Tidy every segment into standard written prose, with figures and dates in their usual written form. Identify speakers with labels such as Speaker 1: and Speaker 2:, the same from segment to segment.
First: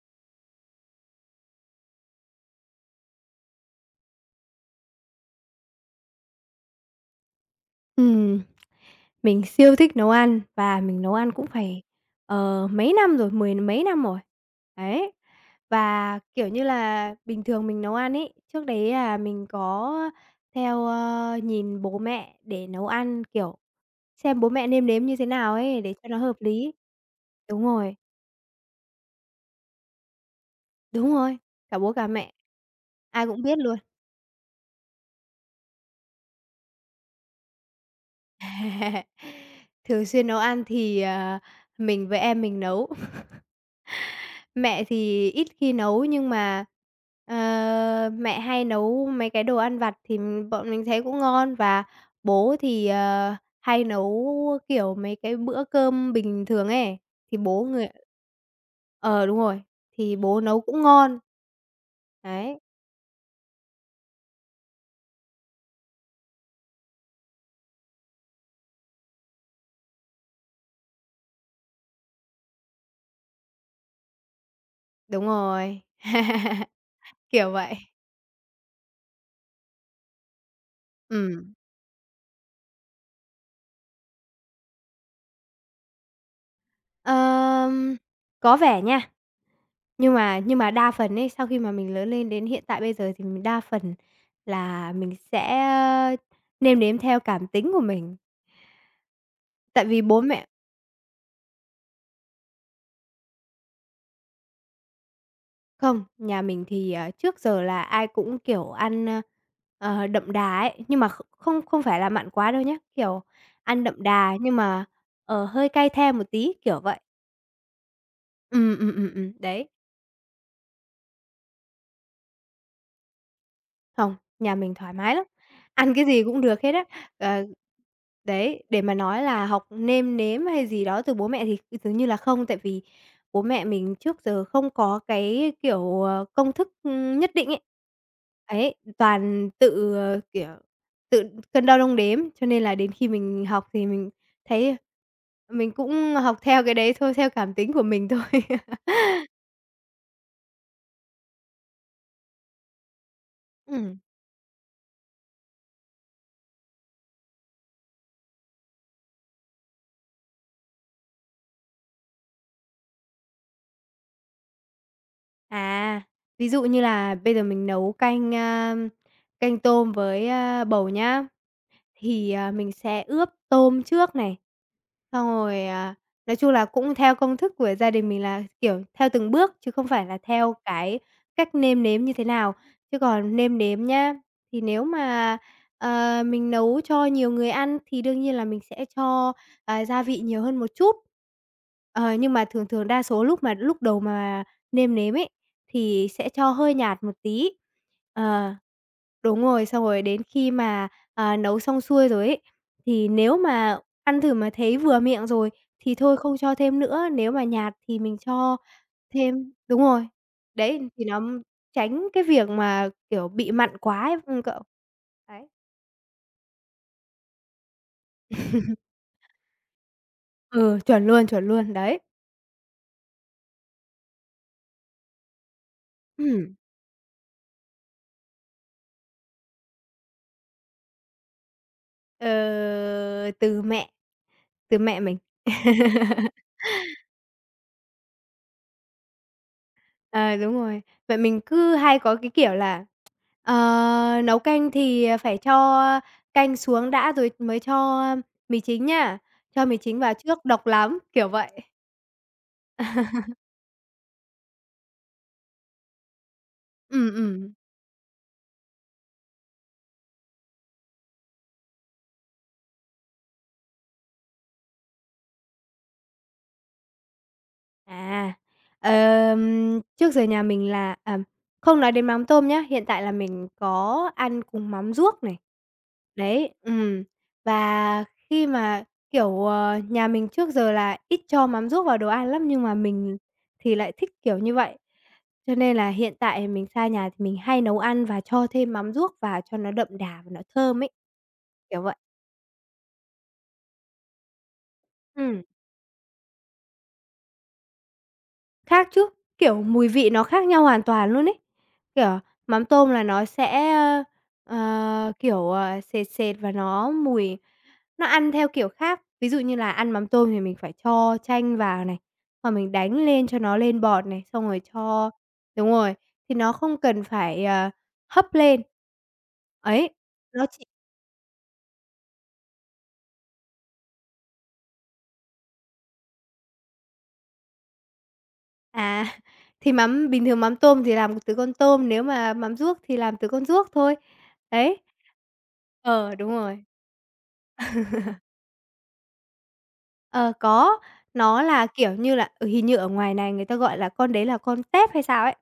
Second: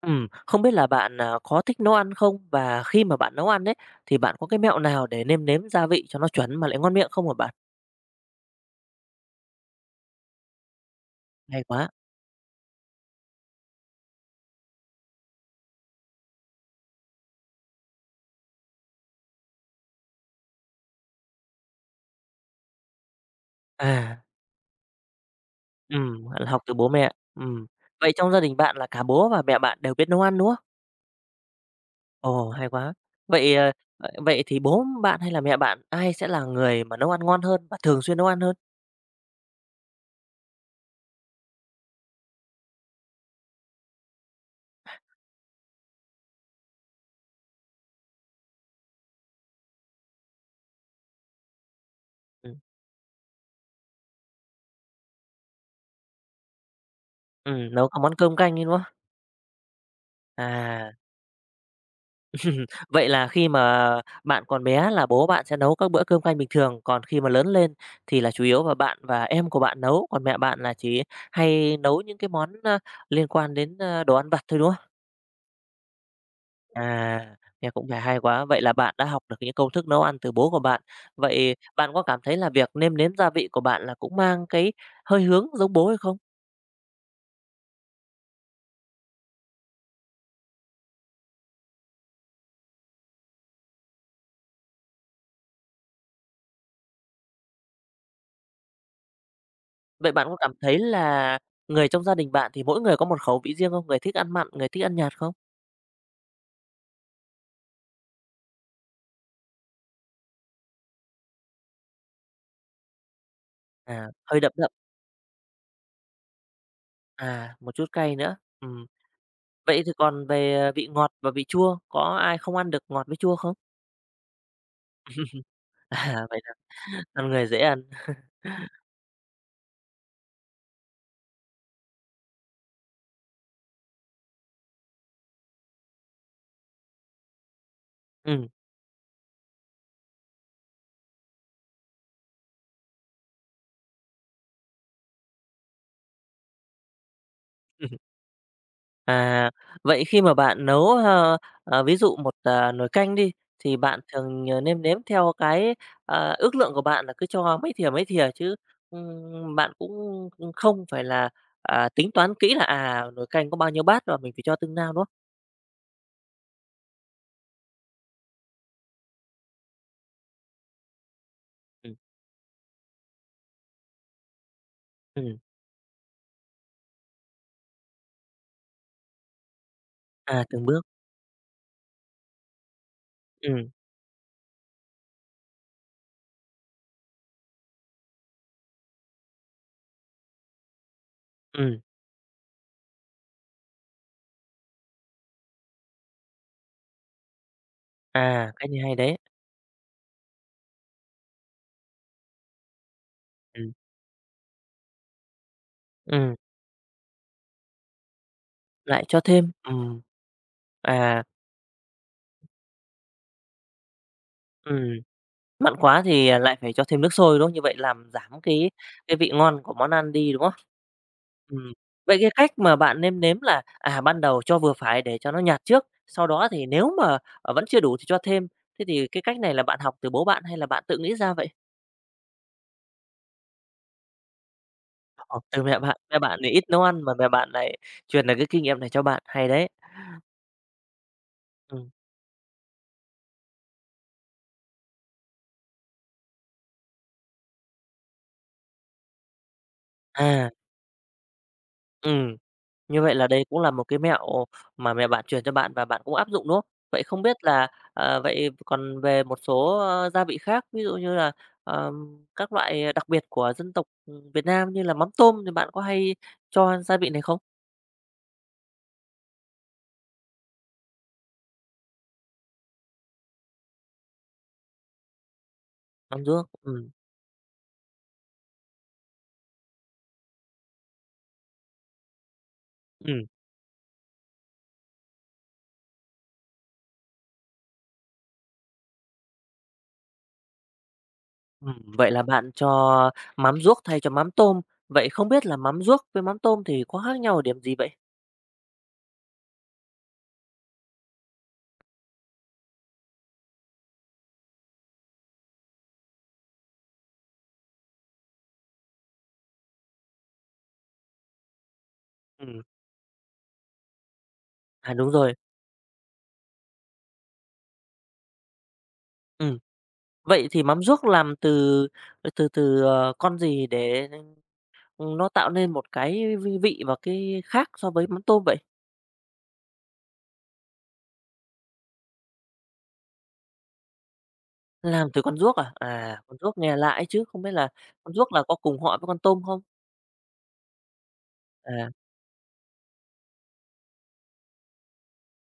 Speaker 1: Không biết là bạn, có thích nấu ăn không? Và khi mà bạn nấu ăn đấy thì bạn có cái mẹo nào để nêm nếm gia vị cho nó chuẩn mà lại ngon miệng không hả bạn?
Speaker 2: Ừm. Mình siêu thích nấu ăn và mình nấu ăn cũng
Speaker 1: Hay
Speaker 2: phải,
Speaker 1: quá.
Speaker 2: mấy năm rồi, mười mấy năm rồi. Đấy, và, kiểu như là, bình thường mình nấu ăn ấy, trước đấy là mình có theo, nhìn bố mẹ để nấu ăn, kiểu,
Speaker 1: À,
Speaker 2: xem bố mẹ nêm nếm như thế nào ấy để cho nó hợp
Speaker 1: bạn học
Speaker 2: lý.
Speaker 1: từ bố mẹ.
Speaker 2: Đúng
Speaker 1: Ừm.
Speaker 2: rồi,
Speaker 1: Vậy trong gia đình bạn là cả bố và mẹ bạn đều biết nấu ăn, đúng không?
Speaker 2: đúng rồi, cả bố cả mẹ,
Speaker 1: Ồ, hay quá.
Speaker 2: ai cũng
Speaker 1: Vậy,
Speaker 2: biết
Speaker 1: ờ,
Speaker 2: luôn.
Speaker 1: vậy vậy thì bố bạn hay là mẹ bạn, ai sẽ là người mà nấu ăn ngon hơn và thường xuyên nấu ăn hơn?
Speaker 2: Thường xuyên nấu ăn thì, mình với em mình nấu. Mẹ thì ít khi nấu nhưng mà, mẹ hay nấu mấy cái đồ ăn vặt thì bọn mình thấy cũng ngon, và bố
Speaker 1: Ừm,
Speaker 2: thì, hay nấu, kiểu, mấy cái bữa cơm bình thường ấy, thì bố
Speaker 1: nấu
Speaker 2: người.
Speaker 1: cả món cơm canh ấy, đúng không?
Speaker 2: Ờ, đúng rồi, thì bố nấu cũng
Speaker 1: À.
Speaker 2: ngon. Đấy,
Speaker 1: Vậy là khi mà bạn còn bé là bố bạn sẽ nấu các bữa cơm canh bình thường, còn khi mà lớn lên thì là chủ yếu là bạn và em của bạn nấu, còn mẹ bạn là chỉ hay nấu những cái món, liên quan đến, đồ ăn vặt thôi, đúng không?
Speaker 2: đúng rồi,
Speaker 1: À,
Speaker 2: kiểu
Speaker 1: nghe
Speaker 2: vậy.
Speaker 1: cũng vẻ hay quá. Vậy là bạn đã học được những công thức nấu ăn từ bố của bạn.
Speaker 2: Ừm.
Speaker 1: Vậy bạn có cảm thấy là việc nêm nếm gia vị của bạn là cũng mang cái hơi hướng giống bố hay không?
Speaker 2: Ờm, có vẻ nha. Nhưng mà đa phần ấy, sau khi mà mình lớn lên đến hiện tại bây giờ thì mình đa phần là mình sẽ, ơ, nêm nếm theo cảm tính của mình. Tại vì
Speaker 1: Vậy
Speaker 2: bố
Speaker 1: bạn có
Speaker 2: mẹ
Speaker 1: cảm thấy là người trong gia đình bạn thì mỗi người có một khẩu vị riêng không? Người thích ăn mặn, người thích ăn nhạt không?
Speaker 2: không, nhà mình thì, trước giờ là ai cũng, kiểu, ăn, đậm đà ấy, nhưng mà kh không không phải là mặn quá đâu nhé kiểu, ăn đậm
Speaker 1: À,
Speaker 2: đà
Speaker 1: hơi đậm
Speaker 2: nhưng
Speaker 1: đậm.
Speaker 2: mà, hơi cay the một tí, kiểu vậy.
Speaker 1: À, một chút cay nữa.
Speaker 2: Ừ ừ ừ ừ đấy.
Speaker 1: Vậy thì còn về vị ngọt và vị chua, có ai không ăn được ngọt với chua không?
Speaker 2: Không, nhà mình thoải mái lắm, ăn cái gì
Speaker 1: À, vậy
Speaker 2: cũng
Speaker 1: là
Speaker 2: được hết á.
Speaker 1: con
Speaker 2: Ờ,
Speaker 1: người dễ ăn.
Speaker 2: đấy, để mà nói là học nêm nếm hay gì đó từ bố mẹ thì dường như là không, tại vì bố mẹ mình trước giờ không có cái, kiểu, công thức, nhất định ấy.
Speaker 1: Ừm.
Speaker 2: Ấy, toàn tự, kiểu, tự cân đo đong đếm, cho nên là đến khi mình học thì mình thấy mình cũng học theo cái đấy thôi, theo cảm tính của mình thôi.
Speaker 1: À, vậy khi mà bạn nấu, ví dụ một, nồi canh đi, thì
Speaker 2: Ừm.
Speaker 1: bạn thường, nêm nếm theo cái, ước lượng của bạn là cứ cho mấy thìa chứ, bạn cũng không phải là, tính toán kỹ là, nồi canh có bao nhiêu bát và mình phải cho từng nào, đúng không?
Speaker 2: À, ví dụ như là bây giờ mình nấu canh, canh tôm với, bầu nhá,
Speaker 1: Ừm,
Speaker 2: thì, mình sẽ ướp tôm trước này, xong
Speaker 1: ừm,
Speaker 2: rồi, nói chung là cũng theo công thức của gia đình mình là, kiểu, theo từng bước chứ không phải là
Speaker 1: à,
Speaker 2: theo
Speaker 1: từng bước.
Speaker 2: cái cách nêm nếm như thế nào. Chứ còn nêm
Speaker 1: Ừm,
Speaker 2: nếm nhá, thì nếu mà, mình nấu cho nhiều người ăn thì đương nhiên là mình sẽ cho, gia vị nhiều hơn một chút.
Speaker 1: ừm,
Speaker 2: Ờ, nhưng mà thường thường đa số lúc đầu mà nêm nếm ấy, thì sẽ cho hơi nhạt một tí.
Speaker 1: à,
Speaker 2: Ờ,
Speaker 1: cái này hay đấy.
Speaker 2: đúng rồi, xong rồi đến khi mà nấu xong xuôi rồi ấy, thì nếu mà ăn thử mà thấy vừa miệng rồi thì thôi
Speaker 1: Ừm,
Speaker 2: không cho thêm nữa, nếu mà nhạt thì mình cho
Speaker 1: lại cho thêm.
Speaker 2: thêm, đúng rồi. Đấy, thì nó
Speaker 1: À,
Speaker 2: tránh cái việc mà, kiểu, bị mặn quá ấy, cậu.
Speaker 1: ừm,
Speaker 2: Đấy.
Speaker 1: mặn quá thì, lại phải cho thêm nước sôi, đúng không? Như vậy làm giảm cái vị ngon của món ăn đi, đúng không?
Speaker 2: Ừ, chuẩn
Speaker 1: Ừm,
Speaker 2: luôn, đấy.
Speaker 1: vậy cái cách mà bạn nêm nếm là, ban đầu cho vừa phải để cho nó nhạt trước, sau đó
Speaker 2: Ừm,
Speaker 1: thì nếu mà, vẫn chưa đủ thì cho thêm. Thế thì cái cách này là bạn học từ bố bạn hay là bạn tự nghĩ ra vậy?
Speaker 2: ờ, từ mẹ, từ mẹ mình.
Speaker 1: Học từ mẹ bạn thì ít nấu ăn mà mẹ bạn lại truyền được cái kinh nghiệm này cho bạn, hay đấy.
Speaker 2: Ờ, đúng rồi. Mẹ mình cứ
Speaker 1: Ừm,
Speaker 2: hay có cái kiểu là, Ờ, nấu canh thì, phải cho canh xuống đã rồi mới cho mì chính nha, cho mì chính vào trước,
Speaker 1: à,
Speaker 2: độc lắm, kiểu vậy.
Speaker 1: ừ. Như vậy là đây cũng là một cái mẹo mà mẹ bạn truyền cho bạn và bạn cũng áp dụng, đúng không? Vậy không biết
Speaker 2: Ừm.
Speaker 1: là, vậy còn về một số, gia vị khác, ví dụ như là, các loại đặc biệt của dân tộc, Việt Nam như là mắm tôm thì bạn có hay cho gia vị này không?
Speaker 2: À, trước giờ nhà mình là, không nói đến mắm tôm nhá, hiện tại là mình có ăn cùng mắm ruốc này.
Speaker 1: Mắm ruốc,
Speaker 2: Đấy, và khi mà, kiểu, nhà mình trước giờ là ít cho mắm ruốc vào đồ ăn lắm, nhưng mà mình
Speaker 1: ừm,
Speaker 2: thì lại thích kiểu như vậy. Cho nên là hiện tại mình xa nhà thì mình hay nấu ăn và cho thêm mắm ruốc vào cho nó đậm đà và nó thơm ấy, kiểu vậy.
Speaker 1: vậy là bạn cho mắm ruốc thay cho mắm tôm. Vậy không
Speaker 2: Ừm.
Speaker 1: biết là mắm ruốc với mắm tôm thì có khác nhau ở điểm gì vậy?
Speaker 2: Khác chứ, kiểu, mùi vị nó khác nhau hoàn toàn luôn ấy. Kiểu, mắm tôm là nó sẽ, kiểu, sệt sệt và nó mùi, nó ăn theo kiểu khác. Ví dụ như là ăn mắm tôm thì mình phải cho chanh vào này, hoặc
Speaker 1: Ừm,
Speaker 2: mình đánh lên cho nó lên bọt này, xong rồi
Speaker 1: à, đúng
Speaker 2: cho,
Speaker 1: rồi,
Speaker 2: đúng rồi, thì nó không cần phải, hấp lên.
Speaker 1: ừm.
Speaker 2: Ấy, nó.
Speaker 1: Vậy thì mắm ruốc làm từ từ từ, con gì để nó tạo nên một cái vi vị và cái khác so với mắm tôm vậy?
Speaker 2: À, thì mắm bình thường mắm tôm thì làm từ con tôm, nếu mà mắm ruốc thì làm từ con ruốc thôi. Đấy.
Speaker 1: Làm từ con ruốc à?
Speaker 2: Ờ,
Speaker 1: À,
Speaker 2: đúng
Speaker 1: con ruốc
Speaker 2: rồi.
Speaker 1: nghe lạ ấy chứ, không biết là con ruốc là có cùng họ với con tôm không?
Speaker 2: Ờ, có, nó là,
Speaker 1: À,
Speaker 2: kiểu như là, hình như ở ngoài này người ta gọi là con đấy là con tép hay sao ấy.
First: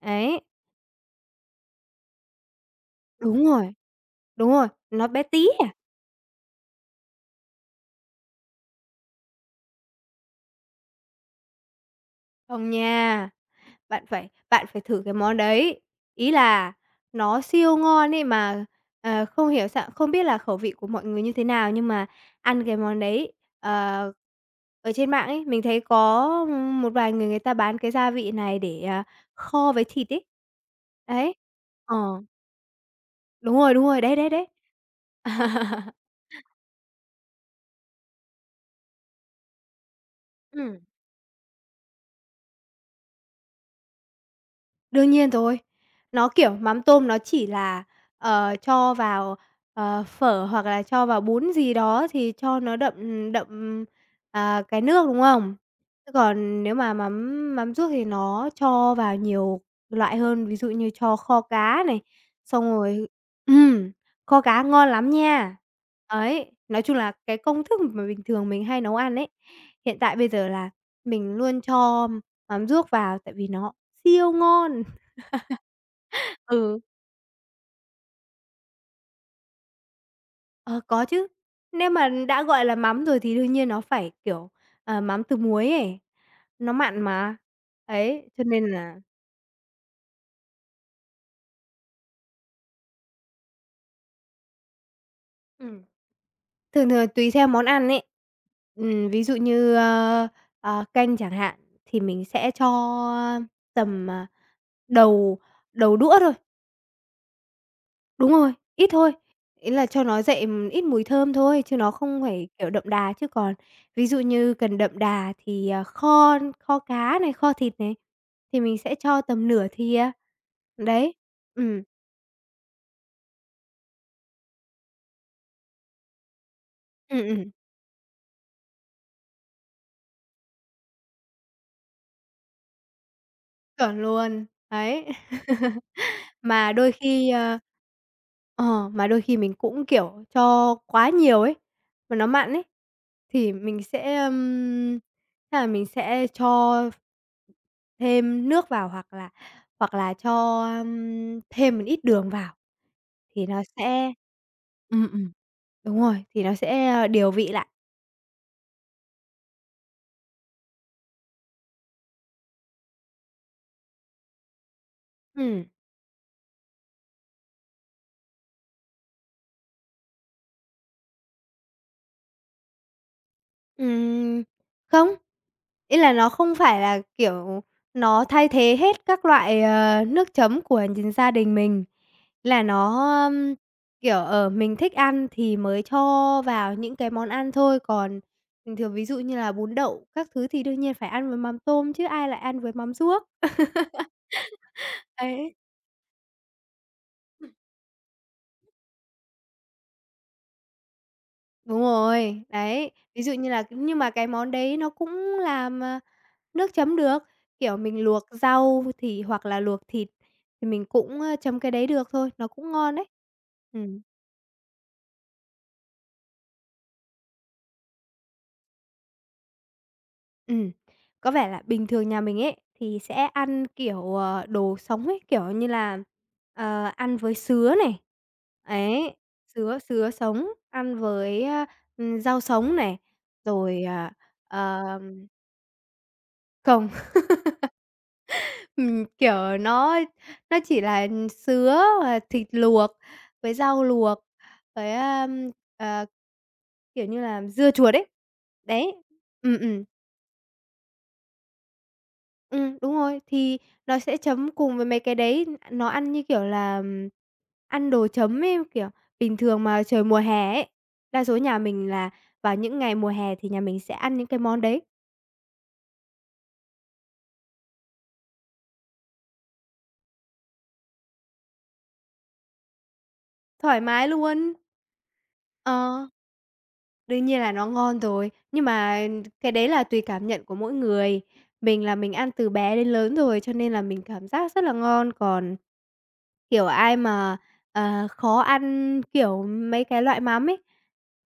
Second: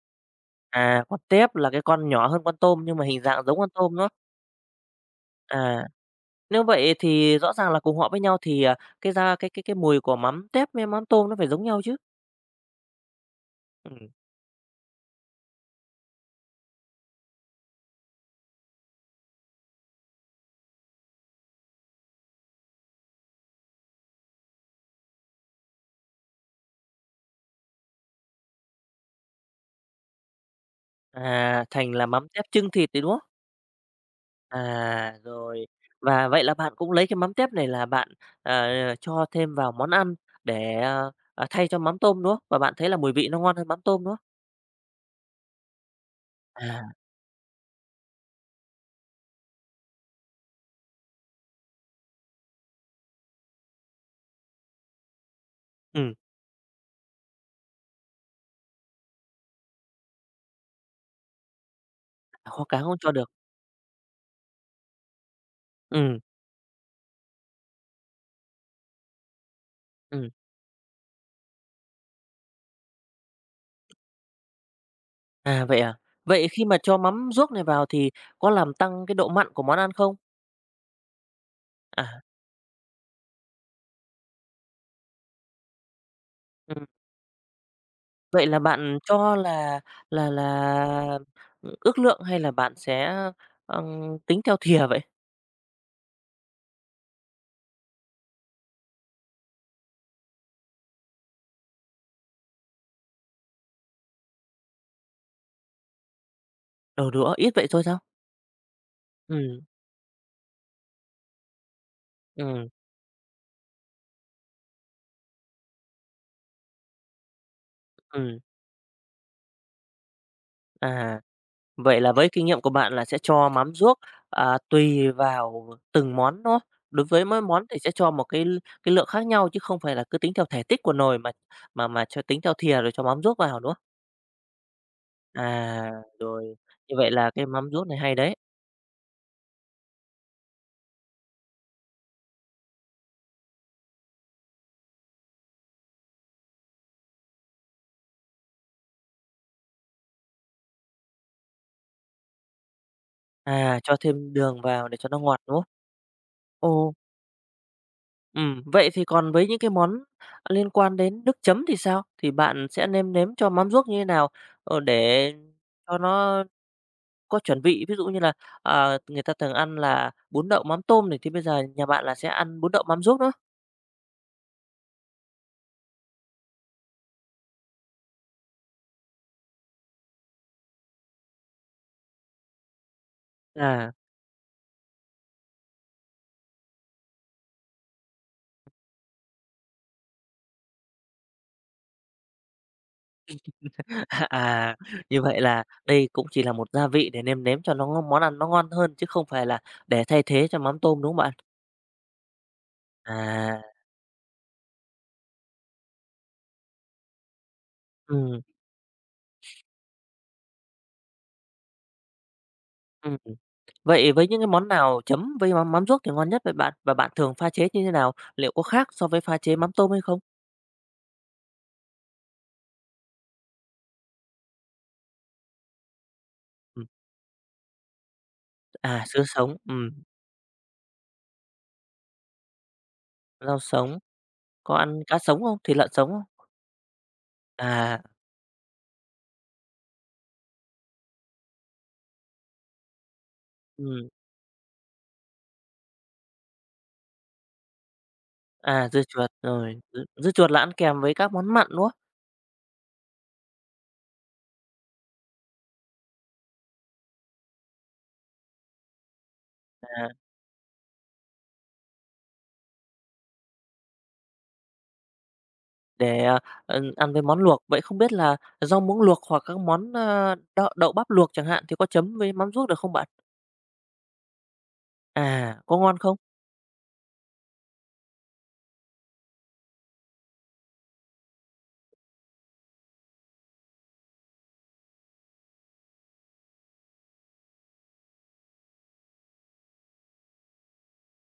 Speaker 2: Ấy,
Speaker 1: à, con tép là cái con nhỏ hơn con tôm nhưng mà hình dạng
Speaker 2: đúng
Speaker 1: giống con
Speaker 2: rồi,
Speaker 1: tôm, đó.
Speaker 2: đúng rồi, nó bé tí à.
Speaker 1: À, nếu vậy thì rõ ràng là cùng họ với nhau thì, cái ra cái mùi của mắm tép với mắm tôm nó phải giống nhau chứ?
Speaker 2: Không nha.
Speaker 1: Ừm,
Speaker 2: Bạn phải thử cái món đấy. Ý là nó siêu ngon ấy mà, không hiểu sao, không biết là khẩu vị của mọi người như thế nào, nhưng mà ăn cái món đấy, ờ, ở trên mạng ấy, mình thấy có, một vài người người ta bán cái gia vị này để, kho với thịt ấy. Đấy.
Speaker 1: à, thành
Speaker 2: Ờ,
Speaker 1: là mắm tép chưng thịt thì, đúng không?
Speaker 2: đúng rồi, đấy, đấy, đấy.
Speaker 1: À, rồi. Và vậy là bạn cũng lấy cái mắm tép này là bạn, ờ, cho thêm vào món ăn
Speaker 2: Ừm.
Speaker 1: để, thay cho mắm tôm, đúng không? Và bạn thấy là mùi vị nó ngon hơn mắm tôm, đúng không?
Speaker 2: Đương nhiên rồi. Nó, kiểu,
Speaker 1: À,
Speaker 2: mắm tôm nó chỉ là, cho vào, phở hoặc là cho vào bún gì đó thì cho nó đậm, đậm, cái nước, đúng không? Chứ
Speaker 1: ừm,
Speaker 2: còn nếu mà mắm mắm ruốc thì nó cho vào nhiều loại hơn, ví dụ như cho kho cá này,
Speaker 1: kho
Speaker 2: xong
Speaker 1: cá không
Speaker 2: rồi,
Speaker 1: cho được.
Speaker 2: ừm, kho cá ngon lắm nha.
Speaker 1: Ừm,
Speaker 2: Ấy, nói chung là cái công thức mà bình thường mình hay nấu ăn ấy, hiện tại bây
Speaker 1: ừm,
Speaker 2: giờ là mình luôn cho mắm ruốc vào tại vì nó siêu ngon.
Speaker 1: à? Vậy khi mà
Speaker 2: Ừ,
Speaker 1: cho mắm ruốc này vào thì có làm tăng cái độ mặn của món ăn không?
Speaker 2: ờ, có chứ. Nếu mà
Speaker 1: À,
Speaker 2: đã gọi là mắm rồi thì đương nhiên nó phải, kiểu, mắm từ muối ấy, nó
Speaker 1: ừm,
Speaker 2: mặn mà. Ấy, cho
Speaker 1: vậy là
Speaker 2: nên là,
Speaker 1: bạn cho là, ước lượng hay là bạn sẽ, tính theo thìa vậy?
Speaker 2: ừm, thường thường tùy theo món ăn ấy. Ví dụ như, canh chẳng hạn, thì mình sẽ cho tầm, đầu đầu đũa thôi.
Speaker 1: Đầu đũa, ít vậy thôi sao?
Speaker 2: Đúng rồi, ít thôi,
Speaker 1: Ừm,
Speaker 2: ý là cho nó dậy, ít mùi thơm thôi, chứ nó không phải,
Speaker 1: ừm,
Speaker 2: kiểu, đậm đà. Chứ còn ví dụ như cần đậm đà thì, kho kho cá này, kho thịt này,
Speaker 1: ừm,
Speaker 2: thì mình sẽ cho tầm nửa thìa. Đấy,
Speaker 1: à.
Speaker 2: ừm,
Speaker 1: Vậy là với kinh nghiệm của bạn là sẽ cho mắm ruốc, tùy vào từng món, đó. Đối với mỗi
Speaker 2: ừm.
Speaker 1: món thì sẽ cho một cái lượng khác nhau chứ không phải là cứ tính theo thể tích của nồi mà cho tính theo thìa rồi cho mắm ruốc vào, đúng không?
Speaker 2: Chuẩn luôn, đấy.
Speaker 1: À, rồi,
Speaker 2: Mà đôi
Speaker 1: như vậy là
Speaker 2: khi,
Speaker 1: cái
Speaker 2: ơ
Speaker 1: mắm ruốc này hay đấy.
Speaker 2: mà đôi khi mình cũng, kiểu, cho quá nhiều ấy, mà nó mặn ấy, thì mình sẽ, chắc là mình sẽ cho thêm nước vào, hoặc là cho, thêm một ít đường vào, thì nó
Speaker 1: À, cho
Speaker 2: sẽ,
Speaker 1: thêm đường vào để cho
Speaker 2: ừm,
Speaker 1: nó
Speaker 2: ừm,
Speaker 1: ngọt, đúng không?
Speaker 2: đúng rồi, thì nó sẽ,
Speaker 1: Ồ,
Speaker 2: điều vị lại.
Speaker 1: vậy thì còn với những cái món liên quan đến nước chấm thì sao? Thì bạn sẽ nêm nếm cho mắm ruốc như thế nào, để
Speaker 2: Ừm,
Speaker 1: cho nó. Có chuẩn bị, ví dụ như là, người ta thường ăn là bún đậu mắm tôm này, thì bây giờ nhà bạn là sẽ ăn bún đậu mắm ruốc nữa?
Speaker 2: ừm, không. Ý là nó không phải là, kiểu, nó thay thế hết các loại, nước chấm của gia đình mình, là nó,
Speaker 1: À,
Speaker 2: kiểu, mình thích ăn thì mới cho vào những cái món ăn thôi, còn bình thường ví dụ như là bún đậu các thứ thì đương nhiên phải ăn với mắm tôm chứ ai lại ăn với mắm ruốc.
Speaker 1: à, như vậy
Speaker 2: Ấy.
Speaker 1: là đây cũng chỉ là một gia vị để nêm nếm cho nó ngon món ăn nó ngon hơn, chứ không phải là để thay thế cho mắm tôm, đúng không bạn?
Speaker 2: Đúng rồi, đấy, ví dụ như
Speaker 1: À,
Speaker 2: là, nhưng mà cái món đấy nó cũng làm, nước chấm được, kiểu, mình luộc
Speaker 1: ừm,
Speaker 2: rau thì hoặc là luộc thịt thì mình cũng, chấm cái đấy được thôi, nó cũng ngon đấy.
Speaker 1: ừm.
Speaker 2: Ừm,
Speaker 1: Vậy với những cái món nào chấm với mắm mắm ruốc thì ngon nhất vậy bạn? Và bạn thường pha chế như thế nào? Liệu có khác so với pha chế mắm tôm hay không?
Speaker 2: ừm, có vẻ là bình thường nhà mình ấy thì sẽ ăn, kiểu, đồ sống ấy, kiểu như là,
Speaker 1: Ừm,
Speaker 2: ăn với sứa này,
Speaker 1: à,
Speaker 2: ấy,
Speaker 1: sứa sống,
Speaker 2: sứa sứa sống, ăn với, rau sống này,
Speaker 1: rau
Speaker 2: rồi,
Speaker 1: sống, có
Speaker 2: ờ,
Speaker 1: ăn cá sống không? Thịt lợn sống không?
Speaker 2: cồng.
Speaker 1: À,
Speaker 2: Kiểu, nó chỉ là sứa và thịt luộc với rau
Speaker 1: ừm.
Speaker 2: luộc, với, ờ, kiểu như là, dưa chuột ấy.
Speaker 1: À,
Speaker 2: Đấy,
Speaker 1: dưa chuột,
Speaker 2: ừm,
Speaker 1: rồi
Speaker 2: ừm,
Speaker 1: dưa dưa chuột là ăn kèm với các món mặn, đúng không?
Speaker 2: đúng rồi, thì nó sẽ chấm cùng với mấy cái đấy, nó ăn như kiểu là, ăn đồ chấm ấy, kiểu, bình thường mà trời
Speaker 1: À,
Speaker 2: mùa hè ấy, đa số nhà mình là vào những ngày mùa hè thì nhà mình sẽ ăn những cái món đấy,
Speaker 1: để, ăn với món luộc. Vậy không biết là rau muống luộc hoặc các món, đậu đậu bắp luộc chẳng hạn thì có chấm với mắm ruốc được không bạn?
Speaker 2: thoải mái luôn.
Speaker 1: À, có ngon
Speaker 2: Ờ.
Speaker 1: không?
Speaker 2: Đương nhiên là nó ngon rồi, nhưng mà cái đấy là tùy cảm nhận của mỗi người. Mình là mình ăn từ bé đến lớn rồi, cho nên là mình cảm giác rất là ngon. Còn, kiểu, ai mà, khó ăn, kiểu, mấy cái loại mắm ấy,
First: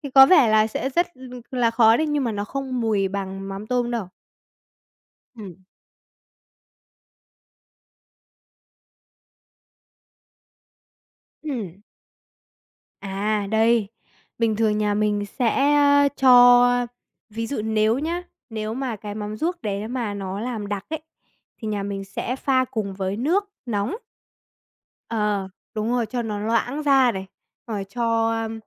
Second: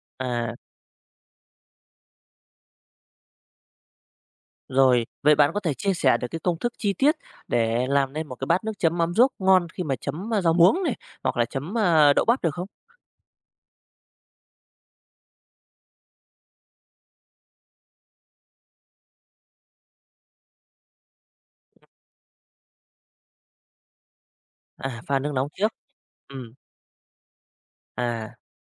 Speaker 2: thì có vẻ
Speaker 1: À,
Speaker 2: là sẽ rất là khó đấy, nhưng mà nó không mùi bằng mắm tôm đâu.
Speaker 1: rồi, vậy bạn có
Speaker 2: Ừm.
Speaker 1: thể chia sẻ được cái công thức chi tiết để làm nên một cái bát nước chấm mắm ruốc ngon khi mà chấm, rau muống này, hoặc là chấm,
Speaker 2: Ừm.
Speaker 1: đậu bắp được không?
Speaker 2: À, đây, bình thường nhà mình sẽ cho, ví dụ nếu nhá, nếu mà cái mắm ruốc đấy mà nó làm đặc ấy, thì nhà mình sẽ pha cùng với nước nóng.
Speaker 1: À, pha nước nóng
Speaker 2: Ờ,
Speaker 1: trước,
Speaker 2: đúng rồi, cho nó
Speaker 1: ừm,
Speaker 2: loãng ra này, rồi cho,
Speaker 1: à,
Speaker 2: ưm,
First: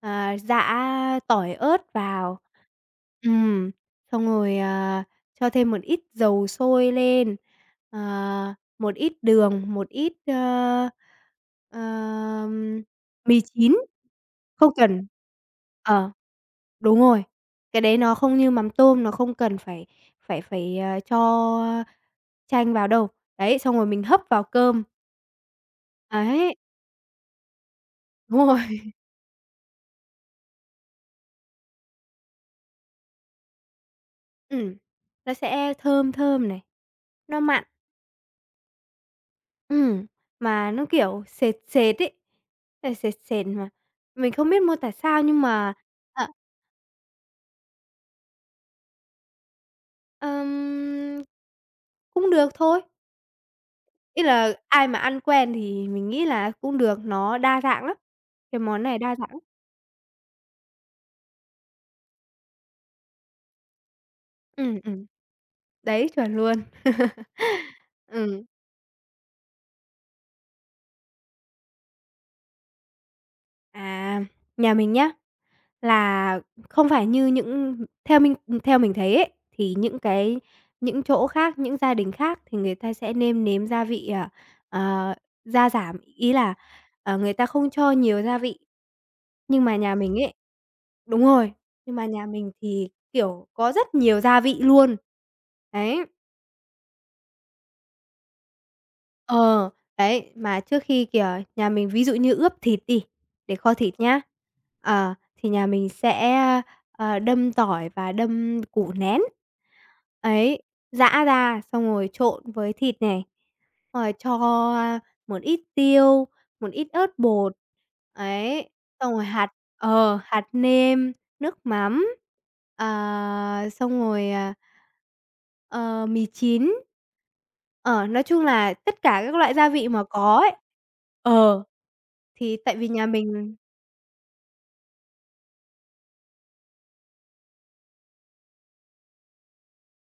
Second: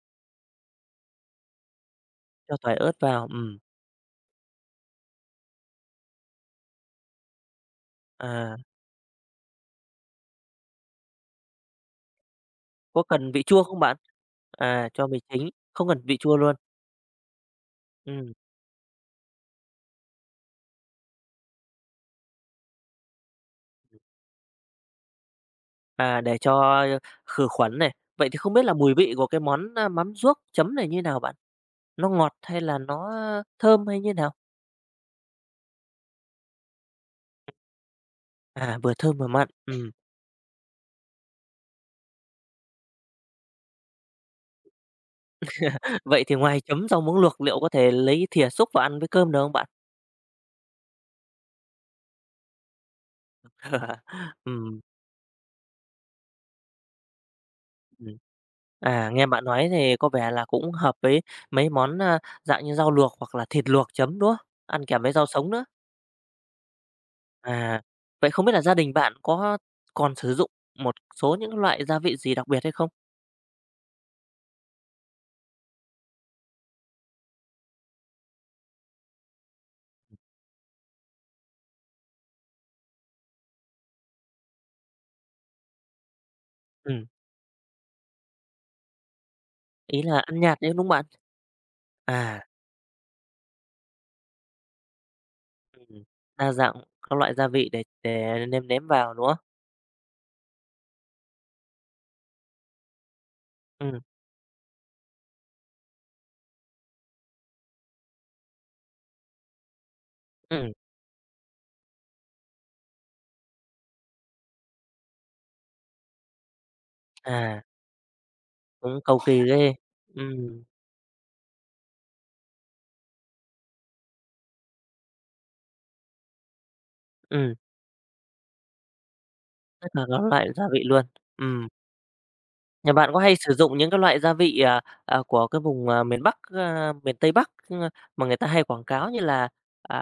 Speaker 2: ờ, giã tỏi ớt vào.
Speaker 1: cho tỏi ớt vào,
Speaker 2: Ừm, xong rồi, cho thêm một ít dầu sôi lên,
Speaker 1: à,
Speaker 2: một ít đường, một ít, ờm
Speaker 1: có cần
Speaker 2: mì
Speaker 1: vị chua
Speaker 2: chín,
Speaker 1: không bạn?
Speaker 2: không
Speaker 1: À, cho
Speaker 2: cần.
Speaker 1: mì chính, không cần
Speaker 2: ờ,
Speaker 1: vị chua luôn,
Speaker 2: Đúng rồi, cái đấy nó
Speaker 1: ừm.
Speaker 2: không như mắm tôm, nó không cần phải phải phải, cho chanh vào đâu. Đấy, xong rồi mình hấp vào cơm,
Speaker 1: À, để
Speaker 2: ấy,
Speaker 1: cho khử khuẩn này. Vậy thì
Speaker 2: đúng
Speaker 1: không
Speaker 2: rồi,
Speaker 1: biết là mùi vị của cái món, mắm ruốc chấm này như nào bạn? Nó ngọt hay là nó thơm hay như nào?
Speaker 2: ừm, nó sẽ thơm thơm này, nó mặn,
Speaker 1: À, vừa thơm vừa mặn.
Speaker 2: ừm, mà nó, kiểu, sệt sệt ấy, nó sệt sệt mà mình không biết mô tả sao nhưng mà,
Speaker 1: Vậy
Speaker 2: ờ,
Speaker 1: thì ngoài chấm rau muống luộc liệu có thể lấy thìa xúc và ăn với cơm được không bạn?
Speaker 2: ừm, cũng được thôi. Ý là
Speaker 1: Ừm,
Speaker 2: ai mà ăn quen thì mình nghĩ là cũng được, nó đa dạng lắm,
Speaker 1: ừm.
Speaker 2: cái món này đa
Speaker 1: À, nghe
Speaker 2: dạng lắm.
Speaker 1: bạn nói thì có vẻ là cũng hợp với mấy món, dạng như rau luộc hoặc là thịt luộc chấm, đúng không?
Speaker 2: Ừm,
Speaker 1: Ăn kèm
Speaker 2: ừm,
Speaker 1: với rau sống nữa.
Speaker 2: đấy, chuẩn luôn.
Speaker 1: À, vậy
Speaker 2: Ừm,
Speaker 1: không biết là gia đình bạn có còn sử dụng một số những loại gia vị gì đặc biệt hay không?
Speaker 2: à, nhà mình nhá, là không phải như những, theo mình theo mình thấy ấy, thì những chỗ khác, những gia đình khác thì người ta sẽ nêm nếm gia vị, ờ, gia giảm, ý là,
Speaker 1: Ừm.
Speaker 2: người ta không cho nhiều gia vị. Nhưng mà nhà
Speaker 1: Ý
Speaker 2: mình
Speaker 1: là
Speaker 2: ấy.
Speaker 1: ăn nhạt đấy, đúng không bạn?
Speaker 2: Đúng rồi, nhưng mà nhà
Speaker 1: À,
Speaker 2: mình thì, kiểu, có rất nhiều gia vị luôn.
Speaker 1: ừm,
Speaker 2: Đấy.
Speaker 1: đa dạng các loại gia vị để nêm nếm vào, đúng không?
Speaker 2: Ờ, đấy, mà trước khi, kiểu, nhà mình ví dụ như ướp thịt đi, để kho
Speaker 1: Ừm,
Speaker 2: thịt nhá, thì nhà mình sẽ, đâm tỏi và đâm củ nén. Ấy,
Speaker 1: ừm,
Speaker 2: giã ra xong rồi trộn với thịt này, rồi cho, à, một ít tiêu, một ít ớt bột,
Speaker 1: à,
Speaker 2: ấy,
Speaker 1: cũng
Speaker 2: xong
Speaker 1: cầu
Speaker 2: rồi
Speaker 1: kỳ ghê.
Speaker 2: hạt
Speaker 1: Ừm,
Speaker 2: nêm, nước mắm, ờ, xong rồi. Ờ, mì chín.
Speaker 1: ừm,
Speaker 2: Ờ, nói chung là tất cả các loại gia
Speaker 1: tất
Speaker 2: vị
Speaker 1: cả
Speaker 2: mà
Speaker 1: các
Speaker 2: có ấy.
Speaker 1: loại gia vị luôn.
Speaker 2: Ờ,
Speaker 1: Ừm,
Speaker 2: thì tại vì
Speaker 1: nhà
Speaker 2: nhà
Speaker 1: bạn có hay sử
Speaker 2: mình,
Speaker 1: dụng những cái loại gia vị, của cái vùng, miền Bắc, miền Tây Bắc, mà người ta hay quảng cáo như là, à,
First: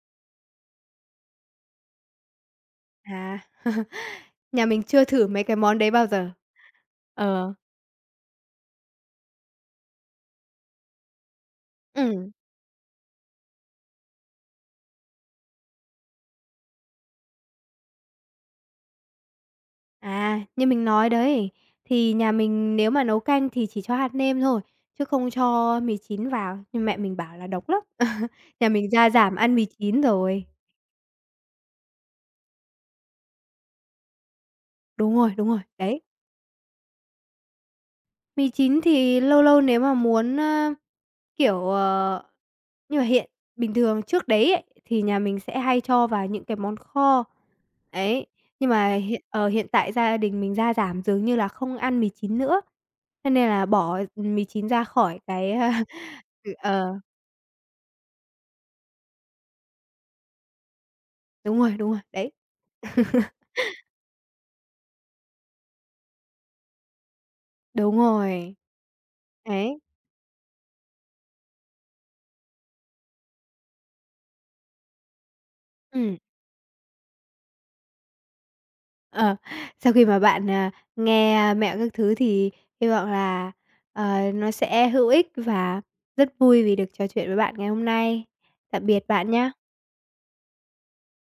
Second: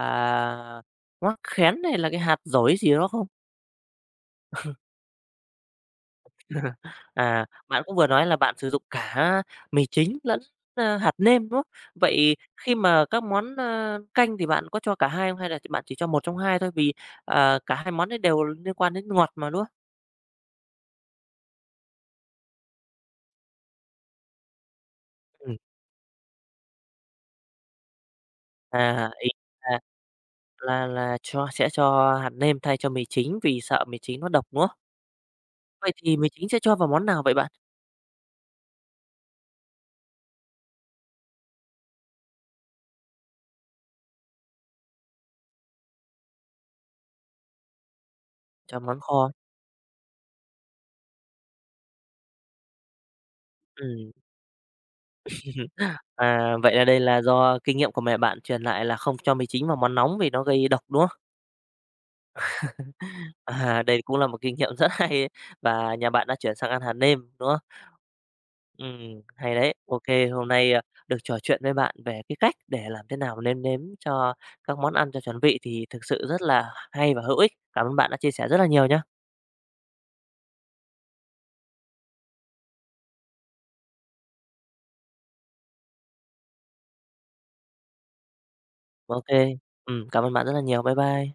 Speaker 1: mắc khén hay là cái hạt dổi gì đó không?
Speaker 2: à. Nhà mình chưa thử mấy cái món đấy bao giờ.
Speaker 1: À,
Speaker 2: Ờ,
Speaker 1: bạn cũng vừa nói là bạn sử dụng cả mì chính lẫn, hạt nêm, đúng không?
Speaker 2: ừ,
Speaker 1: Vậy khi mà các món, canh thì bạn có cho cả hai không hay là bạn chỉ cho một trong hai thôi? Vì, cả hai món đấy đều liên quan đến ngọt mà, đúng không?
Speaker 2: à, như mình nói đấy, thì nhà mình nếu mà nấu canh thì chỉ cho hạt nêm thôi, chứ không
Speaker 1: Ừm,
Speaker 2: cho mì chín vào, nhưng mẹ mình bảo là độc lắm. Nhà mình
Speaker 1: à,
Speaker 2: gia
Speaker 1: ý
Speaker 2: giảm ăn mì
Speaker 1: là
Speaker 2: chín rồi.
Speaker 1: là sẽ cho hạt nêm thay cho mì chính vì sợ mì chính nó độc, đúng không?
Speaker 2: Đúng rồi, đúng rồi,
Speaker 1: Vậy
Speaker 2: đấy.
Speaker 1: thì mì chính sẽ cho vào món nào vậy bạn?
Speaker 2: Mì chín thì lâu lâu nếu mà muốn, kiểu, nhưng mà hiện bình thường trước đấy ấy, thì nhà mình sẽ hay cho vào những cái món kho, ấy, nhưng
Speaker 1: Cho
Speaker 2: mà
Speaker 1: món kho.
Speaker 2: hiện, hiện tại gia đình mình gia giảm dường như là không ăn mì chín nữa, thế nên là bỏ,
Speaker 1: Ừm,
Speaker 2: ừ, mì chín ra khỏi cái, ừ,
Speaker 1: à, vậy là
Speaker 2: ờ,
Speaker 1: đây là do kinh nghiệm của mẹ bạn truyền lại là không cho mì chính vào món nóng vì nó gây độc, đúng không?
Speaker 2: đúng rồi, đấy.
Speaker 1: À, đây cũng là một kinh nghiệm rất hay ấy, và nhà bạn đã chuyển sang ăn hạt nêm, đúng không?
Speaker 2: Đúng rồi.
Speaker 1: Hay đấy.
Speaker 2: Đấy,
Speaker 1: OK, hôm nay, được trò chuyện với bạn về cái cách để làm thế nào nêm nếm cho các món ăn cho chuẩn vị thì thực
Speaker 2: ừm.
Speaker 1: sự rất là hay và hữu ích. Cảm ơn bạn đã chia sẻ rất là nhiều nhá.
Speaker 2: Ờ, sau khi mà bạn, nghe, mẹo các thứ thì hy vọng là, nó sẽ hữu ích và rất vui vì được trò chuyện với bạn ngày hôm nay. Tạm biệt
Speaker 1: OK
Speaker 2: bạn
Speaker 1: kê,
Speaker 2: nhé.
Speaker 1: cảm ơn bạn rất là nhiều. Bye bye.